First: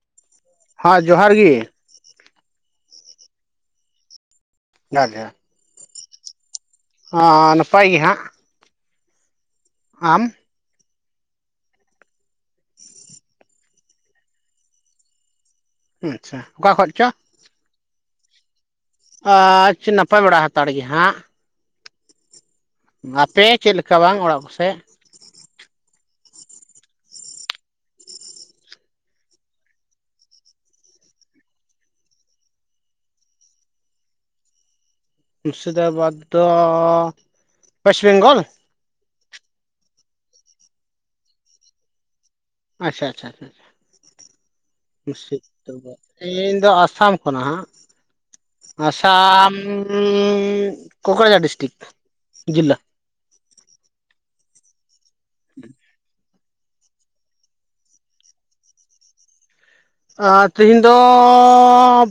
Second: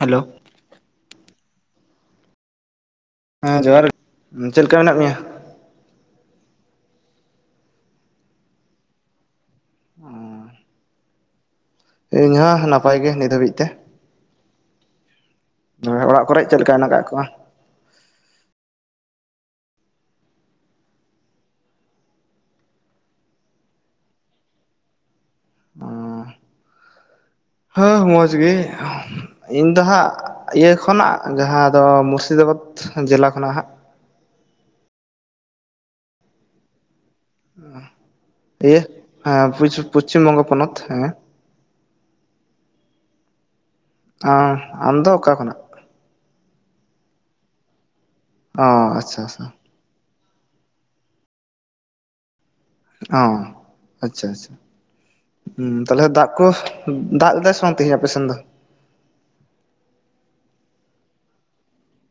Hello ᱦᱟᱸ ᱡᱚᱦᱟᱨ ᱜᱮ, ᱦᱮᱸ ᱡᱚᱦᱟᱨ ᱪᱮᱫ ᱞᱮᱠᱟ ᱢᱮᱱᱟᱜ ᱡᱚᱦᱟᱨ ᱢᱮᱭᱟ, ᱦᱚᱸ ᱱᱟᱯᱟᱭ ᱜᱮ ᱦᱟᱸᱜ ᱟᱢ ᱤᱧ ᱦᱚᱸ ᱱᱟᱯᱟᱭ ᱜᱮ ᱱᱤᱛ ᱦᱟᱹᱵᱤᱡ ᱛᱮ ᱦᱮᱸ ᱚᱲᱟᱜ ᱟᱪᱪᱷᱟ ᱠᱚᱨᱮ ᱪᱮᱫ ᱚᱠᱟ ᱞᱮᱠᱟ ᱠᱷᱚᱡ ᱦᱮᱱᱟᱜ ᱠᱟᱫ ᱪᱚ ᱠᱚᱣᱟ ᱟᱪᱪᱷ ᱱᱟᱯᱟᱭ ᱵᱟᱲᱟ ᱦᱟᱸᱛᱟᱲ ᱜᱮ ᱦᱟᱸᱜ ᱟᱯᱮ ᱪᱮᱫ ᱞᱮᱠᱟ ᱵᱟᱝ ᱚᱲᱟᱜ ᱠᱚᱥᱮᱫ ᱚᱸᱻ ᱦᱮᱸ ᱢᱚᱸᱡᱽ ᱜᱮ, ᱤᱧ ᱫᱚ ᱦᱟᱸᱜ ᱤᱭᱟᱹ ᱠᱷᱚᱱᱟᱜ ᱡᱟᱸᱦᱟ ᱫᱚ ᱢᱩᱨᱥᱤᱫᱟᱵᱟᱫᱽ ᱡᱮᱞᱟ ᱠᱷᱚᱱᱟᱜ ᱦᱟᱸᱜ ᱢᱩᱨᱥᱤᱫᱟᱵᱟᱫᱽ ᱫᱚ ᱣᱮᱥᱴ ᱵᱮᱝᱜᱚᱞ ᱤᱭᱟᱹ ᱮᱸ ᱯᱚᱪᱷ ᱯᱚᱪᱷᱤᱢ ᱵᱚᱝᱜᱚ ᱯᱚᱱᱚᱛ ᱦᱮᱸ ᱟᱪᱪᱷᱟ ᱟᱪᱷᱟ ᱟᱪᱷᱟ ᱟᱢ ᱫᱚ ᱚᱠᱟ ᱠᱷᱚᱱᱟᱜ? ᱢᱩᱨᱥᱤᱫᱟᱵᱟᱫᱽ ᱤᱧ ᱫᱚ ᱟᱥᱟᱢ ᱠᱷᱚᱱᱟᱜ ᱦᱟᱸᱜ ᱚ ᱟᱪᱪᱷᱟ ᱟᱪᱪᱷᱟ ᱟᱥᱟᱢ ᱚᱸᱻ ᱠᱳᱠᱨᱟᱡᱷᱟᱨ ᱰᱤᱥᱴᱤᱠ ᱡᱤᱞᱟ ᱦᱚᱸ ᱟᱪᱪᱷᱟ ᱟᱪᱪᱷᱟ ᱦᱮᱸ ᱛᱟᱦᱚᱞᱮ ᱫᱟᱜ ᱠᱚ ᱫᱟᱜ ᱞᱮᱫᱟᱭ ᱥᱮ ᱵᱟᱝ ᱛᱤᱦᱤᱧ ᱟᱯᱮᱥᱮᱱ ᱫᱚ ᱟᱸ ᱛᱤᱦᱤᱧ ᱫᱚ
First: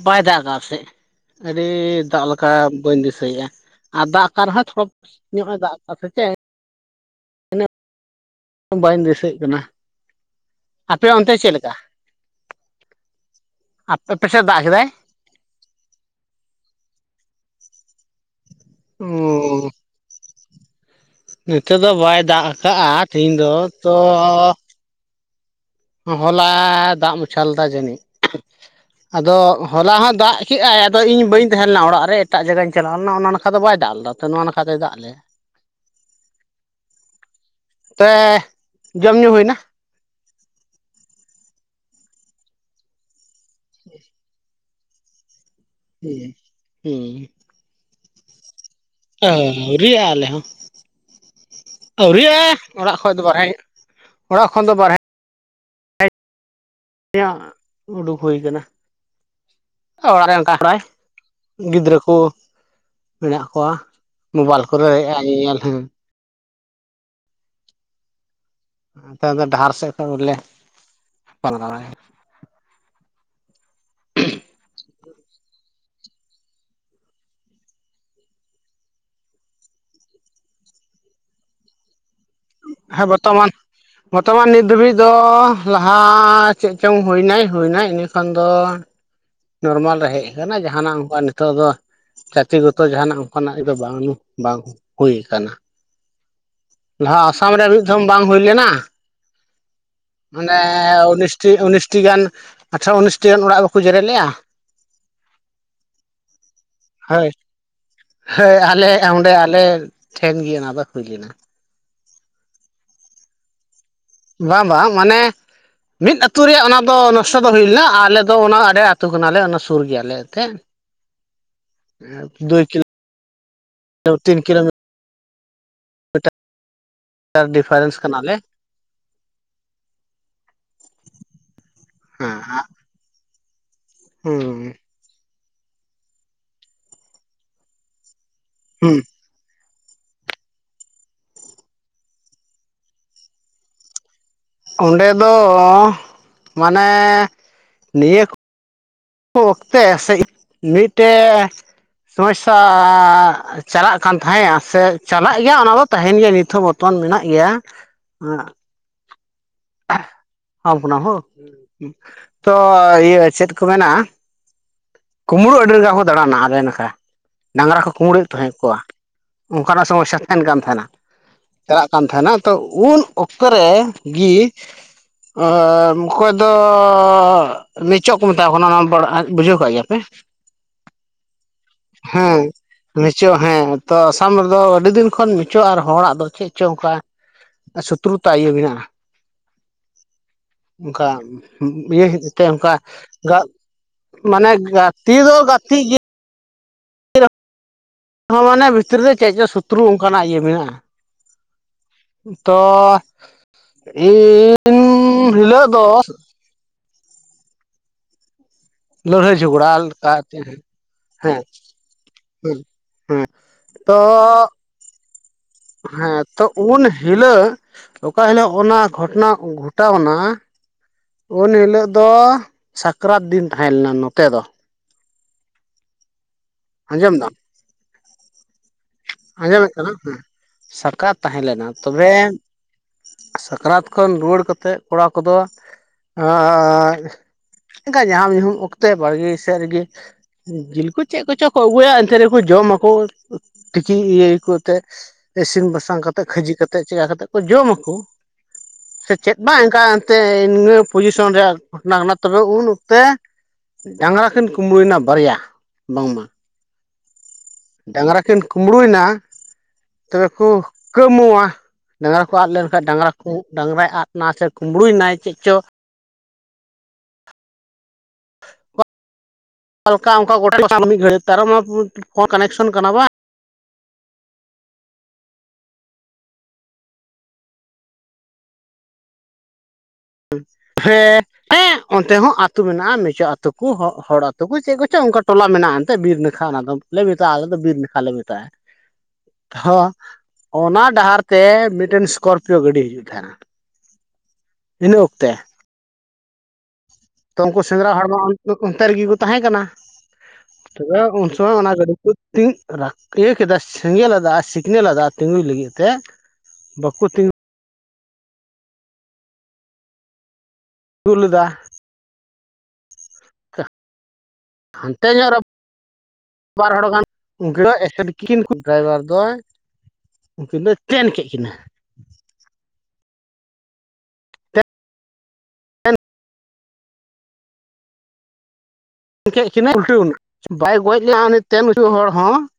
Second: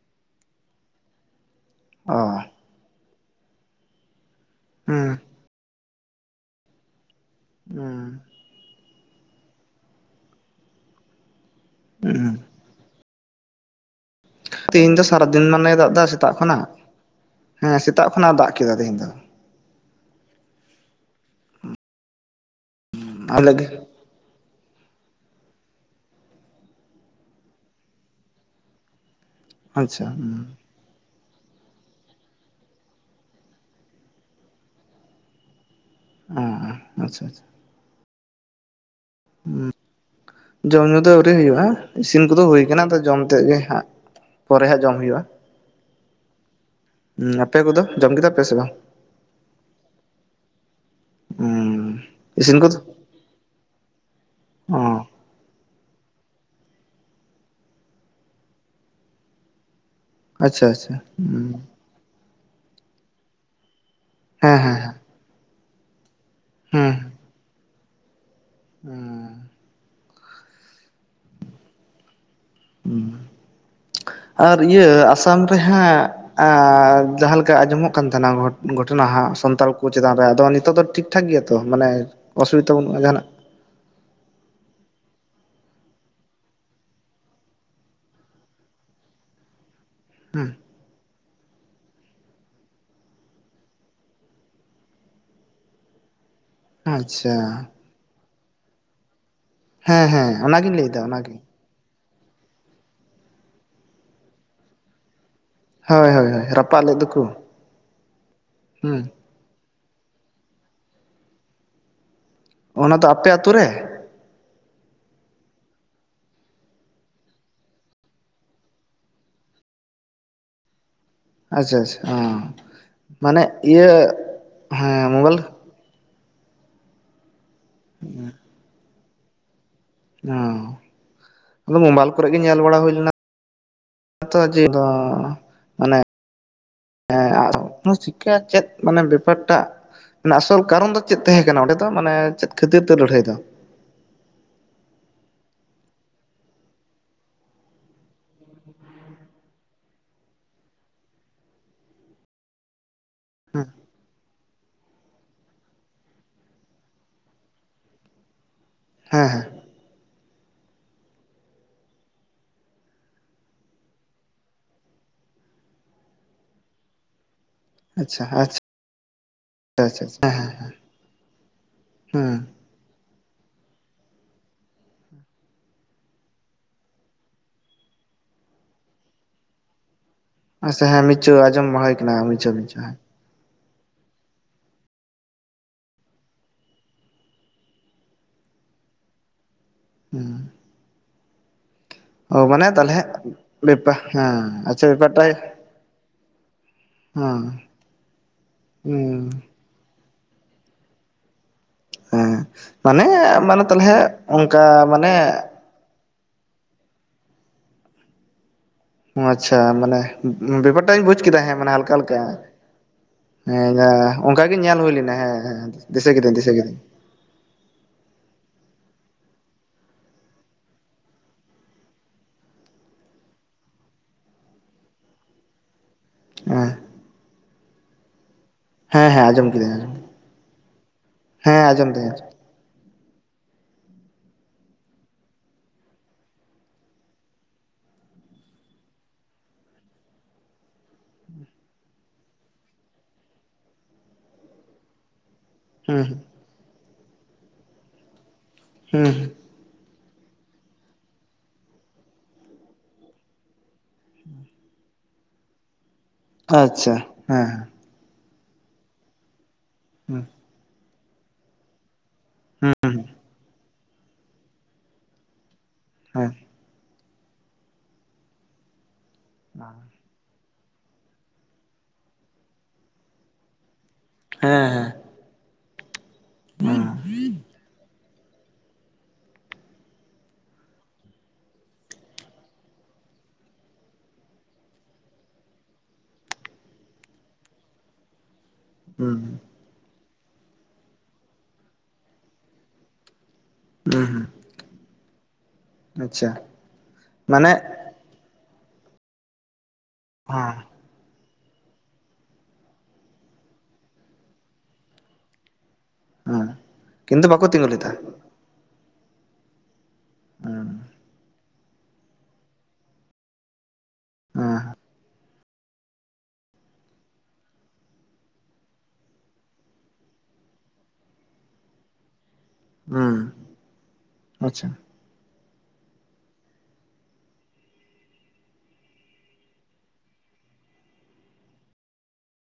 ᱵᱟᱭ ᱫᱟᱜ ᱟᱠᱟᱫᱟ ᱟᱞᱮ ᱥᱮᱫ ᱟᱹᱰᱤ ᱚ ᱫᱟᱜ ᱞᱮᱠᱟ ᱵᱟᱹᱧ ᱫᱤᱥᱟᱹᱭᱮᱫ-ᱟ ᱟᱨ ᱫᱟᱜ ᱟᱠᱟ ᱨᱮᱦᱚᱸ ᱛᱷᱚᱲᱟ ᱦᱩᱸ ᱧᱚᱜ ᱮ ᱫᱟᱜ ᱟᱠᱟᱫ ᱥᱮᱪᱮᱫ ᱦᱮᱸ ᱵᱟᱹᱧ ᱫᱤᱥᱟᱹᱭᱮᱫ ᱠᱟᱱᱟ, ᱟᱯᱮ ᱚᱱᱛᱮ ᱪᱮᱫ ᱞᱮᱠᱟ ᱦᱩᱸ ᱟᱯᱮ ᱯᱮᱥᱮᱫ ᱫᱟᱜ ᱠᱮᱫᱟᱭ ᱛᱟᱨᱟ ᱫᱤᱱ ᱢᱟᱱᱮ ᱫᱟᱜ ᱮᱫᱟ ᱥᱮᱛᱟᱜ ᱠᱷᱚᱱᱟᱜ ᱦᱮᱸ ᱥᱮᱛᱟᱜ ᱠᱷᱚᱱᱟᱜ ᱮ ᱫᱟᱜ ᱠᱮᱫᱟ ᱛᱮᱦᱮᱧ ᱫᱚ ᱚᱸᱻ ᱱᱤᱛᱚᱜ ᱫᱚ ᱵᱟᱭ ᱫᱟᱜ ᱟᱠᱟᱫ-ᱟ, ᱛᱤᱦᱤᱧ ᱟᱞᱮ ᱫᱚ ᱜᱮ ᱛᱚ ᱦᱚᱞᱟ ᱫᱟᱜ ᱢᱟᱪᱷᱟ ᱞᱮᱫᱟ ᱡᱟᱹᱱᱤᱡ ᱟᱫᱚ ᱦᱚᱞᱟ ᱟᱪᱪᱷᱟ ᱦᱚᱸ ᱫᱟᱜ ᱦᱮᱸ ᱠᱮᱜ ᱟᱭ ᱟᱫᱚ ᱤᱧ ᱵᱟᱹᱧ ᱛᱟᱸᱦᱮ ᱞᱮᱱᱟ ᱚᱲᱟᱜ ᱨᱮ ᱮᱴᱟᱜ ᱡᱟᱭᱜᱟᱧ ᱪᱟᱞᱟᱣ ᱞᱮᱱᱟ ᱚᱱᱟ ᱱᱟᱠᱷᱟ ᱫᱚ ᱵᱟᱭ ᱫᱟᱜ ᱞᱮᱫᱟ ᱛᱚ ᱱᱚᱣᱟ ᱱᱟᱠᱷᱟᱛᱮᱭ ᱫᱟᱜ ᱞᱮᱜ ᱟᱸ ᱟᱪᱪᱷᱟ ᱟᱪᱪᱷᱟ ᱛᱮ ᱡᱚᱢ ᱧᱩ ᱦᱩᱭᱱᱟ? ᱦᱩᱸ ᱡᱚᱢ ᱧᱩ ᱫᱚ ᱟᱹᱣᱨᱤ ᱦᱩᱭᱩᱜ-ᱟ᱾ ᱤᱥᱤᱱ ᱠᱚᱫᱚ ᱦᱩᱭ ᱠᱟᱱᱟ ᱟᱫᱚ ᱡᱚᱢ ᱛᱮᱫ ᱜᱮ ᱦᱟᱸᱜ ᱯᱚᱨᱮ ᱦᱟᱸᱜ ᱡᱚᱢ ᱦᱩᱭᱩᱜ-ᱟ᱾ ᱦᱮᱸ ᱦᱮᱸ, ᱟᱯᱮ ᱠᱚᱫᱚ ᱡᱚᱢ ᱠᱮᱫᱟ ᱯᱮ ᱥᱮ ᱵᱟᱝ ᱟᱹᱣᱨᱤᱭᱟᱜ-ᱟ ᱟᱞᱮ ᱦᱚᱸ ᱤᱥᱤᱱ ᱠᱚᱫᱚ ᱟᱹᱣᱨᱤᱭᱟᱜ-ᱟ ᱚᱲᱟᱜ ᱠᱷᱚᱡ ᱫᱚ ᱵᱟᱨᱦᱮ ᱚᱲᱟᱜ ᱠᱷᱚᱱ ᱫᱚ ᱵᱟᱨᱦᱮ ᱚ ᱮᱭᱟ ᱩᱰᱩᱠ ᱦᱩᱭ ᱟᱠᱟᱱᱟ᱾ ᱚᱲᱟᱜ ᱨᱮ ᱚᱝᱠᱟ ᱟᱪᱪᱷᱟ ᱦᱚᱨᱚᱭ ᱟᱪᱪᱷᱟ ᱦᱮᱸ ᱜᱤᱫᱽᱨᱟᱹ ᱠᱚ ᱢᱮᱱᱟᱜ ᱠᱚᱣᱟ ᱦᱮᱸ ᱢᱳᱵᱟᱭᱤᱞ ᱠᱚᱫᱚ ᱦᱟᱜ ᱧᱮᱞ ᱟ. ᱧ ᱦᱩᱸ ᱩᱸ ᱟᱫᱚ ᱰᱟᱦᱟᱨ ᱥᱮᱫ ᱠᱷᱚᱱ ᱵᱚᱞᱮ ᱯᱟᱞᱟᱣᱟ ᱟᱨ ᱤᱭᱟᱹ ᱟᱥᱟᱢ ᱨᱮ ᱦᱟᱸᱜ ᱟ ᱡᱟᱦᱟᱸ ᱞᱮᱠᱟ ᱟᱸᱡᱚᱢᱚᱜ ᱠᱟᱱ ᱛᱟᱦᱮᱱᱟ ᱜᱷᱚᱴᱚᱱᱟ ᱦᱚᱸ ᱥᱟᱱᱛᱟᱲ ᱠᱚ ᱪᱮᱛᱟᱱ ᱨᱮ ᱟᱫᱚ ᱱᱤᱛᱚᱜ ᱫᱚ ᱴᱷᱤᱠ ᱴᱷᱟᱠ ᱜᱮᱭᱟ ᱛᱚ ᱢᱟᱱᱮ ᱚᱥᱩᱵᱤᱫᱟ ᱵᱟᱹᱱᱩᱜᱼᱟ ᱦᱮᱸ ᱡᱟᱦᱟᱱᱟᱜ ᱵᱟᱛᱟᱣᱟᱭ ᱵᱚᱨᱛᱚᱢᱟᱱ ᱱᱤᱛ ᱫᱷᱟᱹᱵᱤᱡ ᱫᱚ ᱞᱟᱦᱟ ᱪᱮᱫ ᱪᱚᱝ ᱦᱩᱭᱱᱟᱭ ᱦᱩᱭᱱᱟᱭ ᱤᱱᱟᱹ ᱠᱷᱟᱱ ᱫᱚ ᱱᱚᱨᱢᱟᱞ ᱨᱮ ᱦᱮᱡ ᱦᱮᱸ ᱠᱟᱱᱟ ᱡᱟᱦᱟᱱᱟᱜ ᱚᱱᱠᱟ ᱱᱤᱛᱚᱜ ᱫᱚ ᱡᱟᱛᱤ ᱜᱚᱛᱚ ᱡᱟᱦᱟᱱᱟᱜ ᱚᱱᱠᱟᱱᱟᱜ ᱫᱚ ᱵᱟᱝ ᱵᱟᱝ ᱦᱩᱭ ᱠᱟᱱᱟ ᱞᱟᱦᱟ ᱟᱥᱟᱢ ᱟᱪᱪᱷᱟ ᱨᱮ ᱢᱤᱫ ᱫᱷᱚᱢ ᱵᱟᱝ ᱦᱩᱭ ᱞᱮᱱᱟ ᱦᱮᱸ ᱦᱮᱸ ᱚᱸᱰᱮ ᱚᱱᱟᱜᱤᱧ ᱞᱟᱹᱭᱫᱟ ᱚᱱᱟᱜᱮ ᱩᱱᱤᱥᱴᱤ ᱩᱱᱤᱥᱴᱤ ᱜᱟᱱ ᱟᱴᱷᱚᱨᱚ ᱩᱱᱤᱥᱴᱤ ᱜᱟᱱ ᱚᱲᱟᱜ ᱵᱟᱠᱚ ᱡᱮᱨᱮᱫ ᱞᱮᱜ-ᱟ ᱦᱳᱭ ᱦᱳᱭ ᱦᱳᱭ ᱨᱟᱯᱟᱜ ᱞᱮᱫ ᱫᱚᱠᱚ ᱦᱚᱭ ᱟᱞᱮ ᱦᱩᱸ ᱚᱸᱰᱮ ᱟᱞᱮ ᱴᱷᱮᱱ ᱜᱮ ᱚᱱᱟ ᱫᱚ ᱦᱩᱭ ᱞᱮᱱᱟ ᱚᱱᱟ ᱫᱚ ᱟᱯᱮ ᱟᱛᱩ ᱨᱮ ᱵᱟ ᱵᱟ ᱢᱟᱱᱮ ᱢᱤᱫ ᱟᱹᱛᱩ ᱨᱮᱭᱟᱜ ᱚᱱᱟ ᱫᱚ ᱱᱚᱥᱴᱚ ᱫᱚ ᱦᱩᱭ ᱞᱮᱱᱟ ᱟᱞᱮ ᱫᱚ ᱚᱱᱟ ᱟᱲᱮ ᱟᱹᱛᱩ ᱠᱟᱱᱟᱞᱮ ᱚᱱᱟ ᱥᱩᱨ ᱜᱮᱭᱟᱞᱮ ᱮᱱᱛᱮ ᱟᱪᱪᱷᱟ ᱟᱪᱪᱷᱟ ᱚᱸ ᱠᱤᱞᱳ ᱢᱟᱱᱮ ᱤᱭᱟᱹ ᱦᱮᱸ ᱢᱚᱵᱟᱭᱤᱞ ᱮᱴᱟᱜ ᱰᱤᱯᱷᱟᱨᱮᱱᱥ ᱠᱟᱱᱟᱞᱮ ᱩ ᱟᱫᱚ ᱢᱳᱵᱟᱭᱤᱞ ᱠᱚᱨᱮ ᱜᱮ ᱦᱮᱸ ᱧᱮᱞ ᱵᱟᱲᱟ ᱦᱩᱭ ᱞᱮᱱᱟ ᱟᱫᱚ ᱡᱮ ᱦᱩᱸ ᱫᱚ ᱢᱟᱱᱮ [inaudible] ᱥᱤᱠᱷᱟ ᱪᱮᱫ ᱦᱩᱸ ᱢᱟᱱᱮ ᱵᱮᱯᱟᱨᱴᱟᱜ ᱟᱥᱚᱞ ᱠᱟᱨᱚᱱ ᱫᱚ ᱪᱮᱫ ᱛᱟᱦᱮᱸ ᱠᱟᱱᱟ ᱚᱸᱰᱮ ᱫᱚ ᱢᱟᱱᱮ ᱪᱮᱫ ᱠᱷᱟᱹᱛᱤᱨ ᱛᱮ ᱞᱟᱹᱲᱦᱟᱹᱭ ᱫᱚ ᱚᱸᱰᱮ ᱫᱚ ᱢᱟᱱᱮ ᱱᱤᱭᱟᱹ ᱚᱠᱛᱮ ᱥᱮ ᱢᱤᱫᱴᱮᱡ ᱥᱚᱢᱚᱥᱥᱟ ᱦᱮᱸ ᱪᱟᱞᱟᱜ ᱠᱟᱱ ᱛᱟᱦᱮᱸᱫ-ᱟ ᱥᱮ ᱪᱟᱞᱟᱜ ᱜᱮᱭᱟ ᱚᱱᱟ ᱫᱚ ᱛᱟᱦᱮᱱ ᱜᱮᱭᱟ ᱱᱤᱛ ᱦᱚᱸ ᱵᱚᱨᱛᱚᱨ ᱢᱮᱱᱟᱜ ᱜᱮᱭᱟ ᱦᱮᱸ ᱚᱱᱟ ᱦᱳ ᱛᱚ ᱤᱭᱟᱹ ᱪᱮᱫ ᱠᱚ ᱢᱮᱱᱟ ᱠᱩᱢᱲᱩ ᱟᱹᱰᱤ ᱨᱟᱸᱠᱟ ᱠᱚᱸ ᱫᱟᱬᱟᱱᱟ ᱟᱞᱮ ᱱᱟᱠᱷᱟ ᱰᱟᱝᱨᱟ ᱠᱚ ᱟᱪᱪᱷᱟ ᱠᱩᱢᱲᱩᱭᱮᱫ ᱛᱟᱦᱮᱸ ᱟᱪᱪᱷᱟ ᱠᱚᱣᱟ ᱚᱱᱠᱟᱱᱟᱜ ᱟᱪᱪᱷᱟ ᱥᱚᱢᱚᱥᱥᱟ ᱦᱮᱸ ᱛᱟᱦᱮᱱ ᱦᱮᱸ ᱠᱟᱱ ᱛᱟᱦᱮᱱᱟ ᱪᱟᱞᱟᱜ ᱠᱟᱱ ᱦᱩᱸ ᱛᱟᱦᱮᱱᱟ ᱛᱚ ᱩᱱ ᱚᱠᱛᱚ ᱨᱮ ᱜᱤ [unintelligible] ᱟᱨ ᱚᱠᱚᱭ ᱫᱚ ᱱᱤᱪᱚᱜ ᱠᱚ ᱢᱮᱛᱟ ᱟᱠᱚ ᱠᱟᱱᱟ ᱟᱱ ᱯᱟᱲ ᱵᱩᱡᱷᱟᱹᱣ ᱠᱟᱜ ᱜᱮᱭᱟᱯᱮ ᱟᱪᱪᱷᱟ ᱦᱮᱸ ᱢᱤᱪᱚ ᱟᱸᱡᱚᱢ ᱢᱟ ᱦᱩᱭ ᱠᱟᱱᱟ ᱢᱤᱪᱚ᱾ ᱢᱤᱪᱚ ᱦᱮᱸ ᱛᱚ ᱟᱥᱟᱢ ᱨᱮᱫᱚ ᱟᱹᱰᱤ ᱫᱤᱱ ᱠᱷᱚᱱ ᱢᱤᱪᱚ ᱟᱨ ᱦᱚᱲᱟᱜ ᱫᱚ ᱪᱮᱫ ᱪᱚ ᱚᱱᱠᱟ ᱥᱩᱛᱨᱩ ᱛᱟ ᱤᱭᱟᱹ ᱢᱮᱱᱟᱜ-ᱟ ᱚᱱᱠᱟ ᱤᱭᱟᱹ ᱠᱷᱟ. ᱛᱤ ᱚ ᱛᱮ ᱢᱟᱱᱮ ᱚᱱᱠᱟ ᱛᱟᱦᱚᱞᱮ ᱜᱟ ᱵᱮᱯᱟ ᱢᱟᱱᱮ ᱦᱮᱸ ᱟᱪᱪᱷᱟ ᱜᱟᱛᱮ ᱫᱚ ᱜᱟᱛᱮ ᱜᱮ ᱚᱸ ᱦᱚᱸ ᱢᱟᱱᱮ ᱵᱷᱤᱛᱤᱨ ᱨᱮ ᱪᱮᱫ ᱪᱚ ᱥᱚᱛᱨᱩ ᱚᱱᱠᱟᱱᱟᱜ ᱤᱭᱟᱹ ᱢᱮᱱᱟᱜ-ᱟ ᱦᱮᱸ ᱛᱚ ᱢᱟᱱᱮ ᱢᱟᱱᱮ ᱛᱟᱦᱚᱞᱮ ᱚᱱᱠᱟ ᱤᱱ ᱢᱟᱱᱮ ᱦᱤᱞᱟᱹᱜ ᱫᱚ ᱚᱸ ᱞᱟᱹᱲᱦᱟᱹᱭ ᱟᱪᱪᱷᱟ ᱡᱷᱚᱜᱽᱲᱟ ᱢᱟᱱᱮ ᱞᱮᱠᱟ ᱵᱮᱯᱟᱨ ᱴᱟᱜ ᱤᱧ ᱵᱩᱡ ᱠᱮᱫᱟ ᱦᱮᱸ ᱢᱟᱱᱮ ᱦᱟᱞᱠᱟ ᱦᱟᱞᱠᱟ ᱦᱮᱸ ᱛᱚ ᱚᱱᱠᱟ ᱜᱮ ᱧᱮᱞ ᱦᱩᱭ ᱞᱮᱱᱟ ᱦᱮᱸ ᱦᱮᱸ ᱫᱤᱥᱟᱹ ᱦᱮᱸ ᱠᱤᱫᱟᱹᱧ ᱛᱚ ᱫᱤᱥᱟᱹ ᱠᱤᱫᱟᱹᱧ ᱩᱱ ᱦᱤᱞᱳᱜ ᱚᱠᱟ ᱦᱤᱞᱳᱜ ᱚᱱᱟ ᱜᱷᱚᱴᱚᱱᱟ ᱜᱷᱚᱴᱟᱣᱱᱟ, ᱩᱱ ᱦᱤᱞᱳᱜ ᱫᱚ ᱥᱟᱠᱨᱟᱛ ᱫᱤᱱ ᱛᱟᱦᱮᱸ ᱞᱮᱱᱟ ᱱᱚᱛᱮ ᱫᱚ, ᱦᱮᱸ ᱟᱸᱡᱚᱢ ᱫᱟᱢ, ᱦᱮᱸ ᱦᱮᱸ ᱟᱸᱡᱚᱢ ᱟᱸᱡᱚᱢᱮᱫ ᱠᱤᱫᱟᱹᱧ ᱟᱸᱡᱚᱢ ᱠᱟᱱᱟ ᱦᱮᱸ ᱥᱟᱠᱨᱟᱛ ᱛᱟᱦᱮᱸ ᱦᱮᱸ ᱞᱮᱱᱟ ᱟᱸᱡᱚᱢ ᱫᱟᱹᱧ ᱛᱚᱵᱮ, ᱥᱟᱠᱨᱟᱛ ᱠᱷᱚᱱ ᱨᱩᱣᱟᱹᱲ ᱠᱟᱛᱮᱜ ᱠᱚᱲᱟ ᱠᱚᱫᱚ ᱟᱻ ᱚᱱᱠᱟ ᱧᱟᱦᱟᱢ ᱧᱩᱦᱩᱢ ᱚᱠᱛᱮ ᱵᱟᱲᱜᱮ ᱥᱮᱫ ᱨᱮᱜᱮ ᱾ ᱡᱤᱞᱠᱩ ᱪᱮᱫ ᱠᱚᱪᱚ ᱠᱚ ᱟᱹᱜᱩᱭᱟ ᱮᱚᱱᱛ ᱨᱮᱠᱚ ᱡᱚᱢᱟᱠᱚ ᱾ ᱛᱤᱠᱤ ᱤᱭᱟᱹ ᱠᱟᱛᱮᱫ ᱤᱥᱤᱱ ᱵᱟᱥᱟᱝ ᱦᱩᱸ ᱠᱟᱛᱮᱫ ᱠᱷᱟᱹᱡᱤ ᱠᱟᱛᱮᱫ ᱪᱮᱠᱟ ᱠᱟᱛᱮᱜ ᱠᱚ ᱡᱚᱢ ᱟᱠᱚ ᱾ ᱦᱩᱸ ᱥᱮ ᱪᱮᱫ ᱵᱟᱝ ᱚᱱᱠᱟᱱ᱾ ᱛᱮ ᱤᱱᱟᱹ ᱯᱚᱡᱤᱥᱚᱱ ᱨᱮᱭᱟᱜ ᱜᱷᱚᱴᱚᱱᱟ ᱠᱟᱱᱟ ᱛᱚᱵᱮ ᱩᱱ ᱚᱠᱛᱮ ᱰᱟᱝᱜᱨᱟ ᱠᱤᱱ ᱠᱩᱸᱢᱵᱽᱲᱩᱭᱱᱟ ᱵᱟᱨᱭᱟ ᱵᱟᱝᱢᱟ ᱾ ᱟᱪᱪᱷᱟ ᱦᱮᱸ ᱦᱮᱸ ᱾ ᱰᱟᱝᱜᱨᱟ ᱠᱤᱱ ᱠᱩᱸᱢᱵᱽᱲᱩ ᱭᱮᱱᱟ ᱛᱚᱵᱮ ᱠᱚ ᱠᱟᱹᱢᱩᱣᱟ ᱾ ᱰᱟᱝᱜᱨᱟ ᱠᱚ ᱟᱫ ᱦᱩᱸ ᱞᱮᱱᱠᱷᱟᱱ ᱦᱩᱸ ᱰᱟᱝᱜᱨᱟ ᱠᱚ ᱰᱟᱝᱜᱨᱟᱭ ᱟᱫ ᱮᱱᱟ ᱥᱮ ᱠᱩᱸᱢᱵᱽᱲᱩᱭᱱᱟᱭ ᱪᱮᱫ ᱪᱚ ᱾ ᱦᱮᱸ ᱾ [inaudible] ᱚᱠᱟ ᱚᱱᱠᱟ ᱜᱚᱴᱟ ᱢᱤᱫ ᱜᱷᱟᱹᱲᱤᱡ ᱚᱱᱟ ᱯᱷᱚᱱ ᱠᱟᱱᱮᱠᱥᱚᱱ ᱠᱟᱱᱟ ᱵᱟᱝ ᱾ ᱦᱮᱸ ᱦᱮᱸ ᱾ [inaudible] [inaudible] ᱦᱮᱸ ᱚᱱᱛᱮ ᱦᱚᱸ ᱟᱹᱛᱩ ᱢᱮᱱᱟᱜ-ᱟ ᱢᱮᱤᱪᱩ ᱟᱹᱛᱩ ᱠᱚ ᱦᱚᱲ ᱟᱹᱛᱩ ᱠᱚ ᱪᱮᱫ ᱠᱚᱪᱚᱝ ᱚᱱᱠᱟ ᱴᱚᱞᱟ ᱢᱮᱱᱟᱜ-ᱟ ᱮᱱᱛᱮ ᱵᱤᱨ ᱱᱟᱠᱷᱟ ᱚᱱᱟ ᱫᱚ, ᱞᱮ ᱢᱮᱛᱟᱜ-ᱟ ᱟᱞᱮ ᱫᱚ ᱵᱤᱨ ᱱᱟᱠᱷᱟ ᱞᱮ ᱢᱮᱛᱟᱜ-ᱟ ᱾ ᱦᱩᱸ ᱦᱚᱸ ᱚᱱᱟ ᱰᱟᱦᱟᱨ ᱛᱮ ᱢᱤᱫᱴᱮᱱ ᱤᱥᱠᱚᱨᱯᱤᱭᱚ ᱜᱟᱹᱰᱤ ᱦᱤᱡᱩᱜ ᱛᱟᱦᱮᱱᱟ ᱾ ᱦᱩᱸ ᱦᱩᱸ ᱾ ᱤᱱᱟᱹ ᱚᱠᱛᱮ ᱾ ᱟᱪᱪᱷᱟ ᱾ ᱛᱚ ᱩᱱᱠᱩ ᱥᱮᱸᱫᱽᱨᱟ ᱦᱚᱲ ᱢᱟ ᱚᱱᱛᱮ ᱨᱮᱜᱮ ᱠᱚ ᱛᱟᱦᱮᱸ ᱠᱟᱱᱟ ᱾ ᱦᱟᱸ ᱾ ᱛᱮ ᱩᱱ ᱥᱚᱢᱚᱭ ᱚᱱᱟ ᱜᱟᱹᱰᱤ ᱠᱚ ᱛᱤᱧ ᱨᱟ ᱠᱤᱭᱟᱹ ᱠᱮᱫᱟ ᱥᱮᱸᱜᱮᱞ ᱟᱫᱟ ᱥᱤᱠᱱᱮᱞ ᱟᱫᱟ ᱛᱤᱸᱜᱩᱭ ᱞᱟᱹᱜᱤᱫ ᱛᱮ ᱾ ᱩᱸ ᱠᱤᱱᱛᱩ ᱵᱟᱠᱚ ᱛᱤᱸᱜᱩ ᱞᱮᱫᱟ ᱾ ᱦᱩᱸ ᱾ ᱛᱩᱜ ᱞᱮᱫᱟ ᱾ ᱦᱮᱸ ᱦᱟᱱᱛᱮ ᱧᱚᱜ ᱨᱮ ᱵᱟᱨ ᱦᱚᱲ ᱜᱟᱱ [unintelligible] ᱩᱱᱠᱤᱱ ᱫᱚ ᱮᱥᱴᱮᱴ ᱠᱤᱱ ᱰᱨᱟᱭᱵᱟᱨ ᱫᱚᱭ ᱩᱱᱠᱤᱱ ᱫᱚᱭ ᱛᱮᱱ ᱠᱮᱫ ᱠᱤᱱᱟᱹ ᱾ ᱦᱩᱸ ᱟᱪᱪᱷᱟ ᱾ ᱠᱮᱫ ᱠᱤᱱᱟᱹ ᱩᱞᱴᱟᱣ ᱮᱱᱟ ᱵᱟᱭ ᱜᱚᱡ ᱞᱮᱱᱟ ᱩᱱᱤ ᱛᱮᱱ ᱩᱪᱩ ᱦᱚᱲ ᱦᱚᱸ ᱾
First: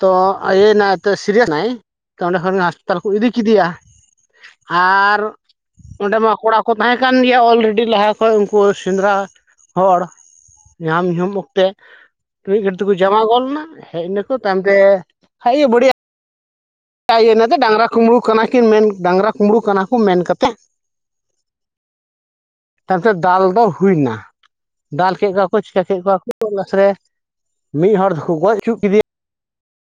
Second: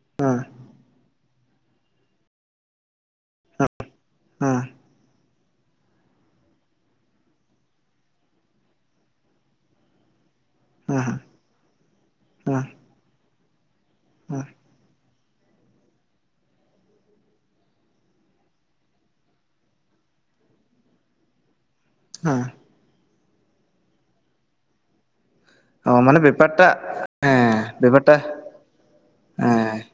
ᱛᱚ ᱦᱮᱸ ᱤᱭᱟᱹ ᱮᱱᱟᱭ ᱛᱮ ᱥᱤᱨᱤᱭᱟᱥ ᱮᱱᱟᱭ ᱛᱚ ᱚᱸᱰᱮ ᱠᱷᱚᱱ ᱦᱟᱥ ᱛᱟᱦᱮᱞᱮ ᱠᱚ ᱤᱫᱤ ᱠᱮᱫᱮᱭᱟ ᱦᱮᱸ ᱦᱮᱸ ᱟᱨ, ᱚᱸᱰᱮ ᱢᱟ ᱠᱚᱲᱟ ᱠᱚ ᱛᱟᱦᱮᱸ ᱠᱟᱱ ᱜᱮᱭᱟ ᱚᱞᱨᱮᱰᱤ ᱞᱟᱦᱟ ᱠᱷᱚᱱ ᱩᱱᱠᱩ ᱥᱮᱸᱫᱽᱨᱟ ᱦᱚᱲ, ᱧᱟᱦᱟᱢ ᱦᱮᱸ ᱧᱩᱦᱩᱢ ᱚᱠᱛᱮ ᱢᱤᱫ ᱜᱷᱟᱲᱤ ᱦᱮᱸ ᱛᱮᱠᱚ ᱡᱚᱢᱟ ᱜᱚᱫ ᱞᱮᱱᱟ ᱦᱮᱡ ᱮᱱᱟᱠᱚ ᱛᱟᱭᱚᱢ, ᱛᱮ ᱦᱟᱜ-ᱮ ᱵᱩᱰᱤᱭᱟᱹ ᱤᱱᱟ ᱛᱮ ᱰᱟᱝᱜᱨᱟ ᱠᱩᱸᱢᱵᱽᱲᱩ ᱠᱟᱱᱟ ᱠᱤᱱ ᱢᱮᱱ ᱰᱟᱝᱜᱨᱟ ᱠᱩᱸᱢᱵᱽᱲᱩ ᱠᱟᱱᱟ ᱠᱚ ᱢᱮᱱ ᱠᱟᱛᱮᱫ ᱦᱮᱸ ᱾ ᱛᱟᱭᱚᱢ ᱛᱮ ᱫᱟᱞ ᱫᱚ ᱦᱩᱭᱱᱟ ᱾ ᱫᱟᱞ ᱠᱮᱫ ᱠᱚᱣᱟ ᱠᱚ ᱪᱤᱠᱟᱹ ᱚ ᱠᱮᱫ ᱠᱚᱣᱟ ᱢᱟᱱᱮ ᱠᱚ ᱞᱟᱥ ᱵᱮᱯᱟᱨᱴᱟᱜ ᱨᱮ ᱦᱮᱸ ᱢᱤᱫ ᱦᱚᱲ ᱵᱮᱯᱟᱨᱴᱟ ᱫᱚ ᱠᱚ ᱜᱚᱡ ᱦᱚᱪᱚ ᱠᱮᱫᱮ ᱭᱟ ᱾ ᱦᱮᱸ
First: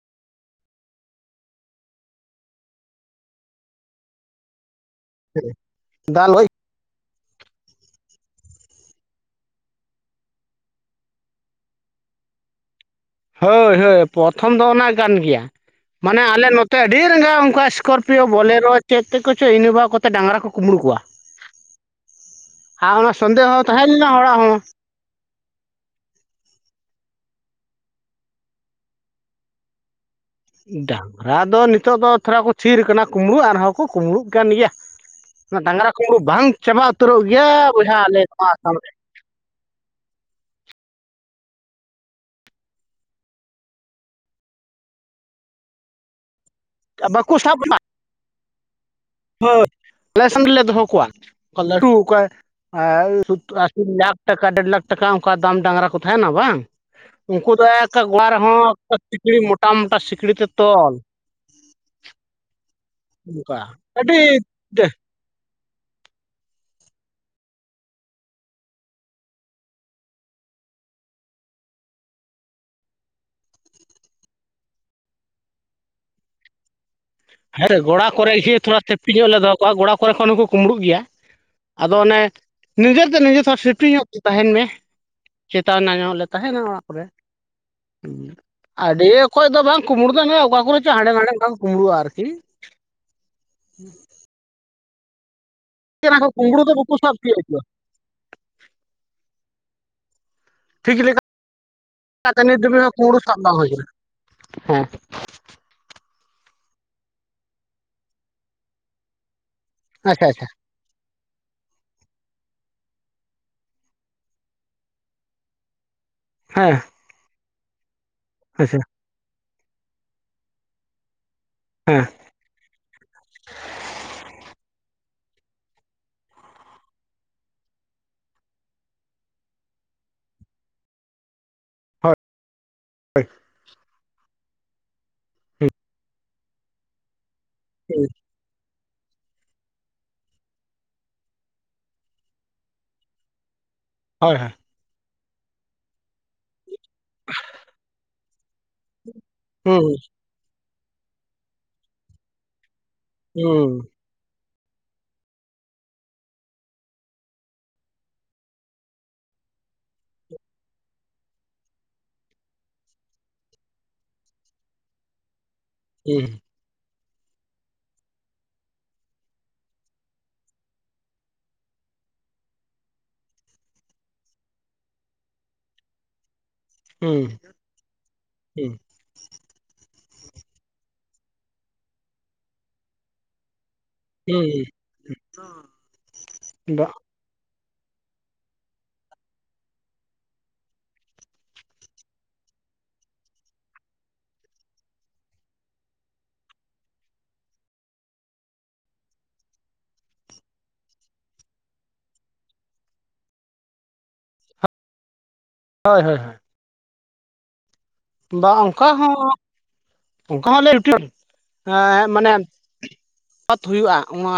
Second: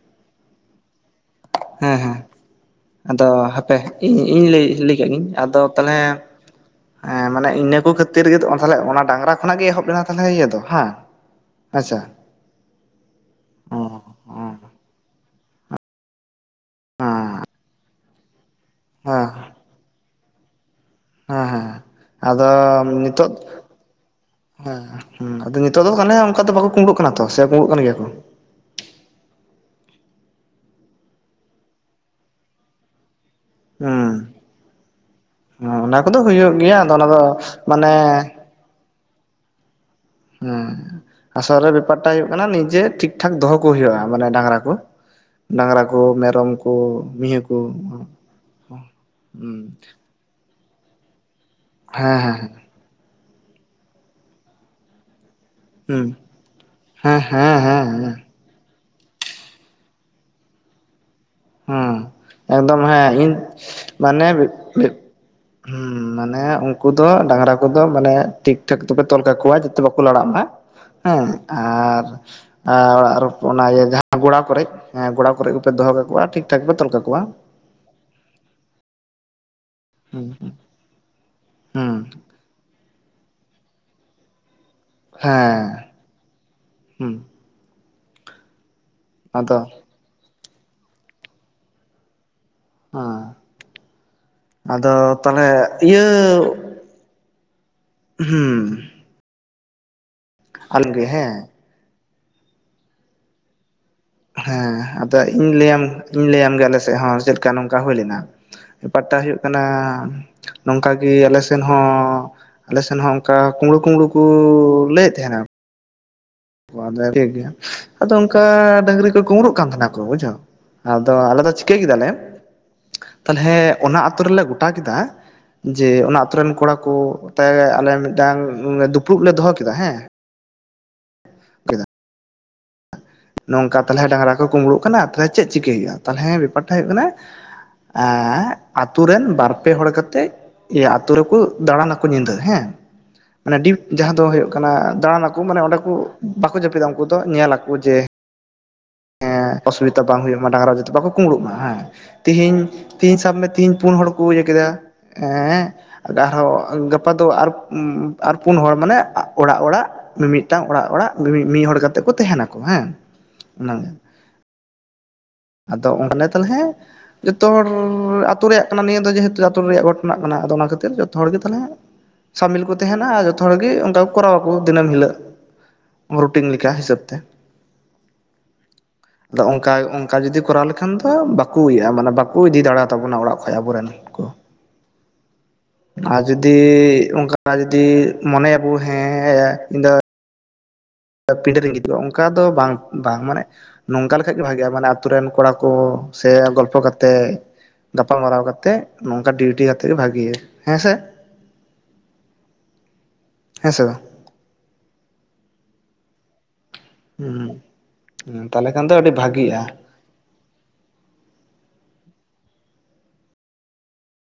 ᱦᱮᱸ ᱦᱮᱸ ᱟᱫᱚ ᱦᱟᱯᱮ ᱤᱧ ᱤᱧ ᱞᱟᱹᱭ ᱞᱟᱹᱭ ᱤᱧ ᱟᱫᱚ ᱛᱟᱦᱚᱞᱮᱻᱻᱻ ᱫᱟᱞ ᱜᱚᱡ ᱦᱮᱸ ᱢᱟᱱᱮ ᱤᱱᱟᱹ ᱠᱚ ᱠᱷᱟᱹᱛᱤᱨ ᱜᱮ ᱛᱚ ᱛᱟᱦᱮ ᱞᱮ ᱚᱱᱟ ᱰᱟᱝᱜᱨᱟ ᱠᱷᱚᱱᱟᱜ ᱜᱮ ᱮᱦᱚᱵ ᱮᱱᱟ ᱛᱟᱦᱞᱮ ᱤᱭᱟᱹ ᱫᱚ ᱦᱟᱸ ᱾ ᱟᱪᱪᱷᱟ ᱾ ᱦᱳᱭ ᱦᱳᱭ ᱯᱨᱚᱛᱷᱚᱢ ᱦᱮᱸ ᱫᱚ ᱚᱱᱟ ᱠᱟᱱ ᱜᱮᱭᱟ ᱢᱟᱱᱮ ᱟᱞᱮ ᱱᱚᱛᱮ ᱟᱹᱰᱤ ᱨᱟᱸᱜᱟᱣ ᱚᱱᱠᱟ ᱮᱥᱠᱚᱨ ᱯᱤᱭᱚ ᱵᱚᱞᱮᱨᱚ ᱪᱮᱫ ᱛᱮᱫ ᱦᱮᱸ ᱠᱚ ᱪᱚ ᱤᱱᱟᱹ ᱵᱷᱟ ᱠᱟᱛᱮ ᱰᱟᱝᱜᱨᱟ ᱠᱚ ᱠᱩᱢᱵᱽᱲᱩ ᱠᱚᱣᱟ᱾ ᱦᱮᱸ ᱦᱮᱸ ᱟᱫᱚ ᱟᱨ ᱚᱱᱟ ᱱᱤᱛᱳᱜ ᱥᱚᱱᱫᱮᱦᱚ ᱛᱟᱦᱮᱸ ᱞᱮᱱᱟ ᱦᱚᱲᱟᱜ ᱦᱚᱸ ᱦᱮᱸ ᱦᱩᱸ ᱟᱫᱚ ᱱᱤᱛᱚᱜ ᱫᱚ ᱦᱮ ᱚᱱᱠᱟ ᱫᱚ ᱵᱟᱠᱚ ᱠᱩᱸᱵᱽᱲᱩᱜ ᱠᱟᱱᱟ ᱛᱚ ᱥᱮ ᱠᱩᱸᱵᱲᱩᱜ ᱠᱟᱱ ᱜᱮᱭᱟ ᱠᱚ᱾ ᱰᱟᱝᱜᱨᱟ ᱫᱚ ᱱᱤᱛᱚᱜ ᱫᱚ ᱛᱷᱚᱲᱟ ᱠᱚ ᱪᱷᱤᱨ ᱟᱠᱟᱱᱟ ᱠᱩᱢᱵᱽᱲᱩ ᱟᱨ ᱦᱚᱸ ᱠᱚ ᱠᱩᱳᱢᱵᱽᱲᱩᱜ ᱦᱩᱸ ᱠᱟᱱ ᱜᱮᱭᱟ᱾ ᱚᱱᱟ ᱰᱟᱝᱨᱟ ᱠᱩᱢᱵᱲᱩ ᱠᱚᱫᱚ ᱵᱟᱝ ᱦᱩᱭᱩᱜ ᱜᱮᱭᱟ ᱪᱟᱵᱟ ᱟᱫᱚ ᱚᱱᱟ ᱫᱚ ᱩᱛᱟᱹᱨᱚᱜ ᱜᱮᱭᱟ᱾ ᱢᱟᱱᱮ ᱵᱚᱭᱦᱟ ᱟᱞᱮ ᱱᱚᱣᱟ ᱟᱥᱟᱢ ᱨᱮ᱾ ᱦᱮᱸ ᱟᱥᱚᱞ ᱨᱮ ᱵᱮᱯᱟᱨ ᱴᱟᱜ ᱦᱩᱭᱩᱜ ᱠᱟᱱᱟ᱾ ᱱᱤᱡᱮ ᱴᱷᱤᱠ ᱴᱷᱟᱠ ᱫᱚ ᱦᱚᱸ ᱠᱚ ᱦᱩᱭᱩᱜᱼᱟ᱾ ᱢᱟᱱᱮ ᱰᱟᱝᱜᱨᱟ ᱠᱚ᱾ ᱰᱟᱝᱜᱨᱟ ᱠᱚ ᱢᱮᱨᱚᱢ ᱠᱚ ᱵᱟᱠᱚ ᱢᱤᱦᱩᱹ ᱠᱚ᱾ ᱥᱟᱵ ᱞᱮᱱᱟ ᱦᱩᱸ ᱦᱳᱭ ᱟᱞᱮ ᱥᱟᱱ ᱨᱮ ᱞᱮ ᱫᱚ ᱦᱚ ᱠᱚᱣᱟ ᱞᱟᱹᱴᱷᱩ ᱦᱮᱸ ᱚᱠᱚᱭ ᱦᱮᱸ ᱟᱨ ᱟᱥᱤ ᱞᱟᱠᱷ ᱴᱟᱠᱟ ᱰᱮᱨ ᱞᱟᱠᱷ ᱴᱟᱠᱟ ᱚᱱᱠᱟ ᱫᱟᱢ ᱰᱟᱝᱨᱟ ᱠᱚ ᱦᱩᱸ ᱛᱟᱦᱮᱱᱟ ᱵᱟᱝ ᱦᱮᱸ ᱩᱱᱠᱩ ᱦᱮᱸ ᱫᱚ ᱦᱮᱸ ᱮᱠ ᱦᱮᱸ ᱜᱚᱲᱟ ᱦᱚᱸ ᱥᱤᱠᱲᱤ ᱢᱚᱴᱟ ᱢᱚᱴᱟ ᱥᱤᱠᱲᱤ ᱛᱮ ᱛᱚᱞ ᱦᱮᱸ ᱮᱠᱫᱚᱢ ᱦᱮᱸ ᱤᱧ ᱚᱱᱠᱟ ᱟᱹᱰᱤ ᱢᱟᱱᱮ ᱢᱟᱱᱮ ᱩᱱᱠᱩ ᱫᱚ ᱰᱟᱝᱨᱟ ᱠᱚ ᱫᱚ ᱢᱟᱱᱮ ᱴᱷᱤᱠ ᱴᱷᱟᱠ ᱛᱮ ᱯᱮ ᱛᱚᱞ ᱠᱟᱠᱚᱣᱟ ᱡᱟᱛᱮ ᱵᱟᱠᱚ ᱞᱟᱲᱟᱜ ᱢᱟ᱾ ᱦᱮᱸ ᱟᱨᱻᱻ ᱟᱨ ᱚᱱᱟ ᱤᱭᱟᱹ ᱡᱟᱦᱟᱸ ᱜᱚᱲᱟ ᱠᱚᱨᱮᱜ ᱮ ᱜᱚᱲᱟ ᱠᱚᱨᱮᱜ ᱜᱮ ᱯᱮ ᱫᱚᱦᱚ ᱠᱟᱠᱚᱣᱟ ᱴᱷᱤᱠᱼᱴᱷᱟᱠ ᱯᱮ ᱛᱚᱞ ᱠᱟᱠᱚᱣᱟ᱾ ᱦᱮᱸ ᱜᱚᱲᱟ ᱠᱚᱨᱮᱜ ᱜᱮ ᱛᱷᱚᱲᱟ ᱥᱮᱯᱴᱤ ᱧᱚᱜ ᱞᱮ ᱫᱚ ᱦᱚ ᱠᱚᱣᱟ ᱜᱚᱲᱟ ᱠᱚᱨᱮ ᱦᱩᱸ ᱠᱷᱚᱱ ᱦᱚᱸᱠᱚ ᱠᱩᱢᱵᱲᱩᱜ ᱜᱮᱭᱟ᱾ ᱦᱩᱸ ᱟᱫᱚ ᱚᱱᱮ ᱱᱤᱡᱮ ᱛᱮ ᱱᱤᱡᱮ ᱥᱟᱸᱣ ᱥᱮᱯᱴᱤ ᱧᱚᱜ ᱛᱟᱦᱮᱱ ᱢᱮ᱾ ᱦᱮᱸ ᱪᱮᱛᱟᱱ [unintelligible] ᱛᱟᱦᱮᱱᱟ ᱚᱲᱟᱜ ᱠᱚ ᱨᱮ ᱦᱩᱸ ᱦᱮ ᱟᱹᱰᱤ ᱚᱠᱚᱭ ᱟᱫᱚ ᱫᱚ ᱵᱟᱝ ᱠᱩᱢᱸᱵᱲᱩ ᱫᱚ ᱱᱟᱜ ᱚᱠᱟ ᱠᱚ ᱨᱮ ᱪᱚ ᱦᱟᱸᱰᱮ ᱱᱟᱰᱮ ᱠᱩᱢᱵᱲᱩᱼᱭᱟ ᱟᱨᱠᱤ ᱦᱮᱸ ᱟᱫᱚ ᱛᱟᱦᱚᱞᱮ ᱤᱭᱟᱹ ᱚᱱᱟ ᱠᱚ ᱠᱩᱢᱵᱽᱲᱩ ᱫᱚ ᱵᱟᱠᱚ ᱥᱟᱵ ᱛᱤᱭᱳᱜ ᱠᱚᱣᱟ ᱦᱩᱸ ᱟᱢ ᱜᱮ ᱦᱮᱸ ᱪᱤᱠᱟᱛᱮ ᱱᱤᱛ ᱫᱷᱟᱹᱵᱤᱡ ᱦᱚᱸ ᱠᱩᱢᱵᱲᱩ ᱥᱟᱵ ᱵᱟᱝ ᱦᱩᱭ ᱠᱟᱱᱟ᱾ ᱦᱮᱸ ᱟᱫᱚ ᱤᱧ ᱞᱟᱹᱭ ᱟᱢ ᱤᱧ ᱞᱟᱹᱭ ᱟᱢ ᱜᱮ ᱟᱞᱮ ᱥᱮᱫ ᱦᱚᱸ ᱪᱮᱫᱠᱟ ᱱᱚᱝᱠᱟ ᱦᱩᱭ ᱞᱮᱱᱟ᱾ ᱵᱮᱯᱟᱨᱴᱟᱜ ᱦᱩᱭᱩᱜ ᱠᱟᱱᱟ᱾ ᱟᱪᱪᱷᱟ ᱟᱪᱪᱷᱟ [unintelligible] ᱱᱚᱝᱠᱟᱜᱮ ᱟᱞᱮ ᱥᱮᱫ ᱦᱚᱸ ᱟᱞᱮ ᱥᱮᱫ ᱦᱚᱸ ᱚᱱᱠᱟ ᱠᱩᱢᱵᱲᱩ ᱠᱩᱢᱵᱲᱩ ᱠᱚ ᱞᱟᱹᱭ ᱮᱫ ᱛᱟᱦᱮᱱᱟ᱾ ᱦᱮᱸ ᱴᱷᱤᱠ ᱜᱮᱭᱟ ᱟᱫᱚ ᱚᱱᱠᱟ ᱟᱪᱪᱷᱟ ᱰᱟᱝᱨᱤ ᱠᱚ ᱠᱩᱢᱵᱲᱩ ᱠᱟᱱ ᱛᱟᱦᱮᱱᱟᱠᱚ ᱵᱩᱡᱷᱟᱣ ᱟᱫᱚ ᱟᱞᱮ ᱫᱚ ᱪᱤᱠᱟᱹ ᱠᱮᱫᱟᱞᱮ ᱛᱟᱦᱚᱞᱮ ᱚᱱᱟ ᱟᱹᱛᱩ ᱨᱮᱞᱮ ᱜᱚᱴᱟ ᱠᱮᱫᱟ ᱡᱮ ᱚᱱᱟ ᱟᱛᱳᱨᱮᱱ ᱠᱚᱲᱟ ᱠᱚ ᱛᱮ ᱟᱞᱮ ᱢᱤᱫᱴᱟᱝ ᱫᱩᱯᱲᱩᱯ ᱞᱮ ᱫᱚᱦᱚ ᱠᱮᱫᱟ ᱦᱮᱸ ᱦᱳᱭ ᱦᱳᱭ ᱱᱚᱝᱠᱟ ᱛᱟᱞᱦᱮ ᱰᱟᱝᱨᱟ ᱠᱚ ᱠᱩᱢᱵᱲᱩᱜ ᱠᱟᱱᱟ ᱛᱟᱞᱦᱮ ᱪᱮᱫ ᱪᱤᱠᱟᱹᱭ ᱦᱩᱭᱩᱜᱼᱟ ᱛᱟᱞᱦᱮ ᱵᱮᱯᱟᱨᱴᱟᱜ ᱦᱩᱭᱩᱜ ᱠᱟᱱᱟ ᱟᱸ ᱟᱛᱩ ᱨᱮᱱ ᱵᱟᱨ ᱯᱮ ᱦᱚᱲ ᱠᱟᱛᱮᱜ ᱤᱭᱟᱹ ᱟᱛᱩ ᱨᱮᱠᱚ ᱫᱟᱬᱟᱱᱟᱠᱚ ᱧᱤᱫᱟᱹ, ᱦᱮᱸ᱾ ᱢᱟᱱᱮ ᱰᱤᱯ, ᱡᱟᱦᱟᱸ ᱫᱚ ᱦᱳᱭ ᱦᱳᱭᱳᱜ ᱦᱳᱭ ᱠᱟᱱᱟ ᱫᱟᱲᱟᱱᱟ ᱠᱚ ᱢᱟᱱᱮ ᱚᱸᱰᱮ ᱠᱚ ᱵᱟᱠᱚ ᱡᱟᱹᱯᱤᱫᱟ ᱩᱱᱠᱩ ᱫᱚ ᱧᱮᱞᱟᱠᱚ ᱡᱮ ᱮᱸ ᱦᱩᱸ ᱚᱥᱩᱵᱤᱫᱟ ᱵᱟᱝ ᱦᱩᱭᱩᱜ ᱢᱟ ᱰᱟᱝᱨᱟ ᱡᱟᱛᱮ ᱵᱟᱝᱠᱚ ᱠᱩᱢᱵᱲᱩᱜ ᱢᱟ ᱦᱮᱸ᱾ ᱛᱤᱦᱤᱧ ᱛᱦᱤᱧ ᱥᱟᱵ ᱢᱮ ᱦᱩᱸ ᱛᱦᱤᱧ ᱯᱩᱱ ᱦᱚᱲ ᱠᱚ ᱤᱭᱟᱹ ᱠᱮᱫᱟ᱾ ᱮᱸᱻ ᱟᱨᱦᱚᱸ ᱜᱟᱯᱟ ᱫᱚ ᱟᱨ ᱟᱨ ᱯᱩᱱ ᱦᱚᱲ ᱢᱟᱱᱮ ᱚᱲᱟᱜ ᱚᱲᱟᱜ᱾ ᱢᱤᱢᱤᱫᱴᱟᱝ ᱚᱲᱟᱜ ᱚᱲᱟᱜ ᱢᱤᱢᱤ ᱢᱤᱫ ᱦᱚᱲ ᱠᱟᱛᱮᱜ ᱠᱚ ᱛᱟᱦᱮᱱᱟᱠᱚ ᱦᱮᱸ᱾ ᱚᱱᱟᱜᱮ᱾ ᱟᱫᱚ ᱚᱱᱠᱟ ᱦᱩᱸ [unintelligible] ᱛᱟᱞᱦᱮ ᱦᱮᱸ᱾ ᱡᱚᱛᱚ ᱦᱚᱲᱻ ᱟᱹᱛᱩ ᱨᱮᱭᱟᱜ ᱠᱟᱱᱟ ᱱᱤᱭᱟᱹ ᱫᱚ᱾ ᱡᱮᱦᱮᱛᱩ ᱟᱹᱛᱩ ᱨᱮᱭᱟᱜ ᱜᱷᱚᱴᱚᱱᱟ ᱠᱟᱱᱟ, ᱟᱫᱚ ᱚᱱᱟ ᱠᱷᱟᱹᱛᱤᱨ ᱡᱚᱛᱚ ᱦᱚᱲ ᱜᱮ ᱛᱟᱞᱦᱮ ᱥᱟᱢᱤᱞ ᱠᱚ ᱛᱟᱦᱮᱱᱟ ᱟᱨ ᱡᱚᱛᱚ ᱦᱚᱲ ᱜᱮ ᱚᱱᱠᱟ ᱠᱚ ᱠᱚᱨᱟᱣᱟᱠᱚ ᱫᱤᱱᱟᱹᱢ ᱦᱤᱞᱳᱜ ᱨᱩᱴᱤᱱ ᱞᱮᱠᱟ ᱦᱤᱥᱟᱹᱵ ᱛᱮ᱾ ᱦᱩᱸ᱾ ᱟᱫᱚ ᱚᱱᱠᱟ ᱚᱱᱠᱟ ᱡᱩᱫᱤ ᱠᱚᱨᱟᱣ ᱞᱮᱠᱷᱟᱱ ᱫᱚ ᱵᱟᱠᱚ ᱤᱭᱟᱹᱜᱼᱟ, ᱢᱟᱱᱮ ᱵᱟᱠᱚ ᱤᱫᱤ ᱫᱟᱲᱮ ᱛᱟᱵᱚᱱᱟ ᱚᱲᱟᱜ ᱠᱷᱚᱡ ᱟᱵᱚᱨᱮᱱ᱾ ᱦᱩᱸ ᱟᱨ ᱡᱩᱫᱤ ᱦᱩᱸ ᱵᱟ ᱚᱱᱠᱟ ᱟᱨ ᱡᱩᱫᱤ ᱢᱚᱱᱮᱭᱟᱵᱚ ᱦᱮᱸᱻ ᱤᱧ ᱫᱚ ᱯᱤᱰᱟᱹ ᱨᱤᱧ ᱜᱤᱛᱤᱡᱼᱟ ᱚᱱᱠᱟ ᱫᱚ ᱵᱟᱝ ᱵᱟᱝ ᱢᱟᱱᱮ ᱱᱚᱝᱠᱟ ᱞᱮᱠᱷᱟᱡ ᱜᱮ ᱵᱷᱟᱜᱮᱼᱟ, ᱢᱟᱱᱮ ᱟᱛᱳ ᱨᱮᱱ ᱠᱚᱲᱟ ᱠᱚ ᱥᱮ ᱜᱚᱞᱯᱷᱚ ᱠᱟᱛᱮᱜ᱾ ᱜᱟᱯᱟᱞᱢᱟᱨᱟᱣ ᱠᱟᱛᱮᱜ ᱱᱚᱝᱠᱟ ᱰᱤᱭᱩᱴᱤ ᱭᱟᱛᱮ ᱵᱷᱟᱹᱜᱤᱭᱟ, ᱦᱮᱸ ᱥᱮ᱾ ᱦᱮᱸ ᱥᱮ ᱵᱟᱝ᱾ ᱦᱳᱭ ᱦᱳᱭ ᱦᱳᱭ᱾ ᱦᱩᱸ᱾ ᱛᱟᱦᱞᱮ ᱠᱷᱟᱱ ᱫᱚ ᱟᱹᱰᱤ ᱵᱷᱟᱹᱜᱤᱜᱼᱟ᱾ [unintelligible] ᱮ ᱢᱟᱱᱮ ᱯᱟᱹᱛ ᱦᱩᱭᱩᱜᱼᱟ᱾ ᱚᱱᱟ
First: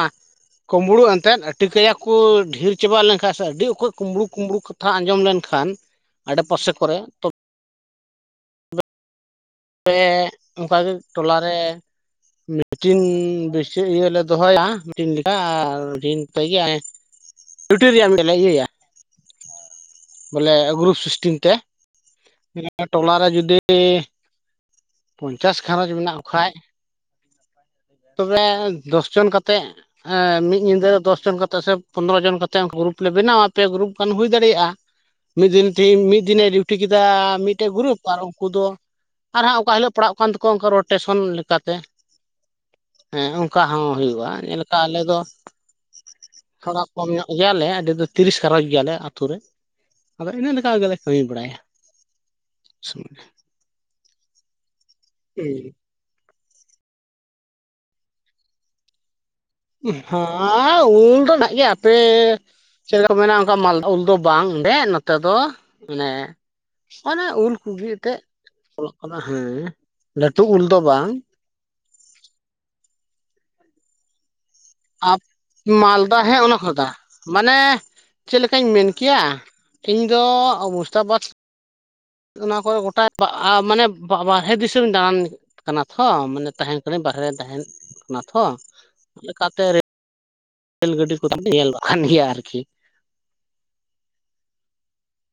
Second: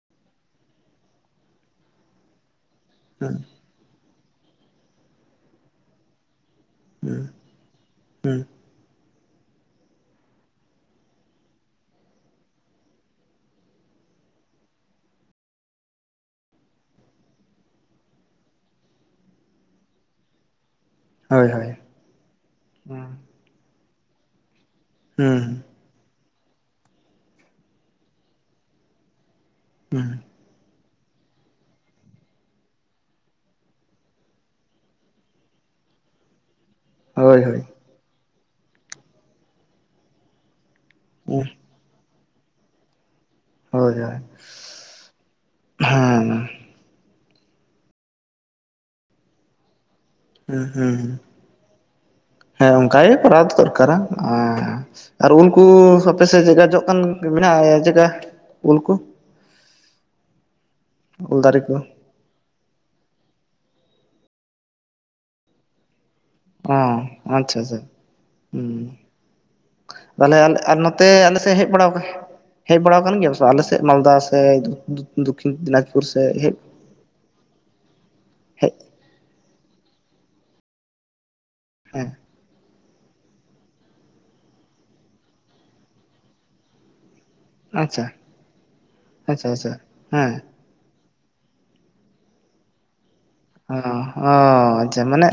ᱠᱩᱢᱵᱲᱩ ᱮᱱᱛᱮᱫ ᱴᱤᱠᱟᱹᱭᱟ ᱠᱚ ᱰᱷᱤ ᱪᱮᱵᱟ ᱮᱱᱟᱹᱠᱷᱟᱡ ᱦᱩᱸ ᱥᱮ ᱟᱹᱰᱤ ᱚᱠᱚᱡ ᱠᱩᱸᱵᱽᱲᱩ ᱠᱩᱸᱢᱲᱩ ᱠᱟᱛᱷᱟ ᱟᱸᱡᱚᱢ ᱞᱮᱱᱠᱷᱟᱱ ᱟᱰᱮᱯᱟᱥᱮ ᱠᱚᱨᱮ᱾ ᱦᱩᱸ ᱛᱚ ᱦᱩᱸ᱾ ᱯᱮ ᱚᱱᱠᱟᱜᱮ ᱴᱚᱞᱟ ᱨᱮ᱾ ᱢᱤᱴᱤᱱ ᱵᱮᱥᱤ ᱤᱭᱟᱹᱞᱮ ᱫᱚᱦᱚᱭ [unintelligible] ᱴᱩᱴᱩ ᱨᱮᱭᱟᱜ [unintelligible] ᱞᱮ ᱤᱭᱟᱹᱭᱟ᱾ ᱵᱚᱞᱮ ᱜᱨᱩᱯ ᱥᱤᱥᱴᱤᱝ ᱦᱳᱭ ᱛᱮ ᱦᱳᱭ ᱦᱩᱸ ᱴᱚᱞᱟ ᱨᱮ ᱡᱩᱫᱤ ᱦᱩᱸ ᱯᱚᱧᱪᱟᱥ ᱜᱷᱟᱨᱚᱸᱡᱽ ᱢᱮᱱᱟᱜ ᱠᱚ ᱠᱷᱟᱡ ᱛᱚᱵᱮ ᱫᱚᱥ ᱡᱚᱱ ᱠᱟᱛᱮᱫ᱾ ᱦᱩᱸ ᱢᱤᱫ ᱧᱤᱫᱟᱹ ᱫᱚᱥ ᱡᱚᱱ ᱠᱟᱛᱮᱫ ᱥᱮ ᱯᱚᱱᱨᱚ ᱡᱚᱱ ᱠᱟᱛᱮ ᱜᱨᱩᱯ ᱞᱮ ᱵᱮᱱᱟᱣᱟ᱾ ᱯᱮ ᱜᱨᱩᱯ ᱜᱟᱱ ᱦᱩᱭ ᱫᱟᱲᱮᱭᱟᱜᱼᱟ᱾ ᱢᱤᱫ ᱫᱤᱱ ᱛᱤ ᱢᱤᱫ ᱫᱤᱱ ᱪᱷᱩᱴᱤ ᱠᱮᱫᱟ ᱦᱳᱭ ᱦᱳᱭ ᱢᱤᱫᱴᱟᱹᱜ ᱜᱨᱩᱯ ᱟᱨ ᱩᱱᱠᱩ ᱫᱚ ᱟᱨ ᱦᱟᱸᱜ ᱚᱠᱟ ᱦᱤᱞᱚᱜ ᱯᱟᱲᱦᱟᱜ ᱠᱟᱱ ᱛᱟᱠᱚᱣᱟ ᱨᱚᱴᱮᱥᱚᱱ ᱞᱮᱠᱟ ᱛᱮ᱾ ᱦᱮᱸ, ᱚᱱᱠᱟ ᱦᱚᱸ ᱦᱳᱭ ᱦᱳᱭ ᱦᱩᱭᱩᱜᱼᱟ᱾ ᱡᱮᱞᱮᱠᱟ ᱟᱞᱮ ᱫᱚ ᱦᱮᱸ ᱛᱷᱚᱲᱟ ᱠᱚᱢ ᱧᱚᱜ ᱜᱮᱭᱟᱞᱮ ᱟᱞᱮ ᱫᱚ ᱛᱤᱨᱤᱥ ᱜᱷᱟᱨᱚᱸᱡᱽ ᱜᱮᱭᱟᱞᱮ ᱟᱹᱛᱩ ᱨᱮ᱾ ᱟᱫᱚ ᱤᱱᱟᱹ ᱦᱩᱸ ᱞᱮᱠᱟ ᱜᱮᱞᱮ ᱦᱩᱸ᱾ ᱠᱟᱹᱢᱤ ᱵᱟᱲᱟᱭᱟ ᱦᱮᱸ ᱚᱱᱠᱟᱜᱮ ᱥᱚᱢᱚᱭ ᱠᱚᱨᱟ ᱫᱚ ᱫᱚᱨᱠᱟᱨᱟ᱾ ᱩᱸ᱾ ᱟᱨ ᱩᱱᱠᱩ ᱥᱚᱵ ᱟᱯᱮ ᱥᱮᱫ ᱡᱮᱜᱟ ᱡᱚᱜ ᱠᱟᱱ ᱢᱮᱱᱟᱜᱼᱟ ᱡᱮᱜᱟ ᱩᱞᱠᱩ? ᱦᱟᱸ, ᱩᱞ ᱫᱚ ᱱᱟᱜ ᱫᱟᱨᱮ ᱜᱮᱭᱟ ᱠᱚ ᱦᱟᱯᱮ᱾ ᱪᱮᱫ ᱠᱚ ᱢᱮᱱᱟ, ᱚᱱᱠᱟ ᱢᱟᱞᱫᱷᱚ ᱩᱞ ᱫᱚ ᱵᱟᱝ ᱜᱮ ᱱᱚᱛᱮ ᱫᱚ᱾ ᱢᱟᱱᱮ ᱚ ᱚᱱᱟ ᱩᱞ ᱟᱪᱪᱷᱟ ᱠᱚ ᱟᱪᱪᱷᱟ ᱜᱮ ᱮᱱᱛᱮᱫ᱾ ᱦᱩᱸ ᱚᱞᱚᱜ ᱠᱟᱱᱟ ᱦᱮᱸ᱾ ᱞᱟᱹᱴᱩ ᱩᱞ ᱫᱚ ᱵᱟᱝ᱾ ᱥᱮ ᱦᱮᱡ ᱵᱟᱲᱟᱣ ᱜᱮᱭᱟᱢ? ᱦᱮᱡ ᱵᱟᱲᱟᱣ ᱟᱠᱟᱱ ᱜᱮᱭᱟᱢ ᱥᱮ ᱟᱞᱮ ᱥᱮᱫ ᱢᱟᱞᱫᱟ ᱥᱮ ᱟᱯ ᱫᱚᱠᱠᱷᱤᱱ ᱫᱤᱱᱟᱡᱽᱯᱩᱨ ᱢᱟᱞᱫᱟ ᱥᱮ ᱦᱮᱸ ᱦᱮᱡ ᱚᱱᱟ ᱠᱷᱚᱫᱟ ᱢᱟᱱᱮ ᱪᱮᱫ ᱞᱮᱠᱟᱧ ᱦᱮᱡ ᱢᱮᱱ ᱠᱮᱭᱟ ᱤᱧ ᱫᱚ ᱚᱵᱚᱥᱛᱟᱵᱟᱥ ᱦᱮᱸ᱾ ᱚᱱᱟ ᱠᱚ ᱜᱚᱴᱟ ᱵᱟᱜ ᱟ ᱢᱟᱱᱮ ᱵᱟᱜ ᱵᱟᱨᱦᱮ ᱫᱤᱥᱚᱢ ᱫᱟᱬᱟᱱ ᱠᱟᱱᱟ ᱛᱚ᱾ ᱢᱟᱱᱮ ᱛᱟᱦᱮᱱ ᱵᱟᱦᱨᱮ ᱨᱮ ᱛᱟᱦᱮᱱ ᱟᱪᱪᱷᱟ ᱠᱟᱱᱟ ᱛᱷᱚ ᱟᱪᱪᱷᱟ ᱠᱟᱛᱮ ᱟᱪᱪᱷᱟ ᱨᱮ ᱦᱮᱸ ᱨᱮᱞ ᱜᱟᱹᱰᱤ ᱠᱚ [unintelligible] ᱠᱟᱱᱜᱮᱭᱟ ᱟᱨᱠᱤ ᱚ ᱚ ᱟᱪᱪᱷᱟ ᱢᱟᱱᱮ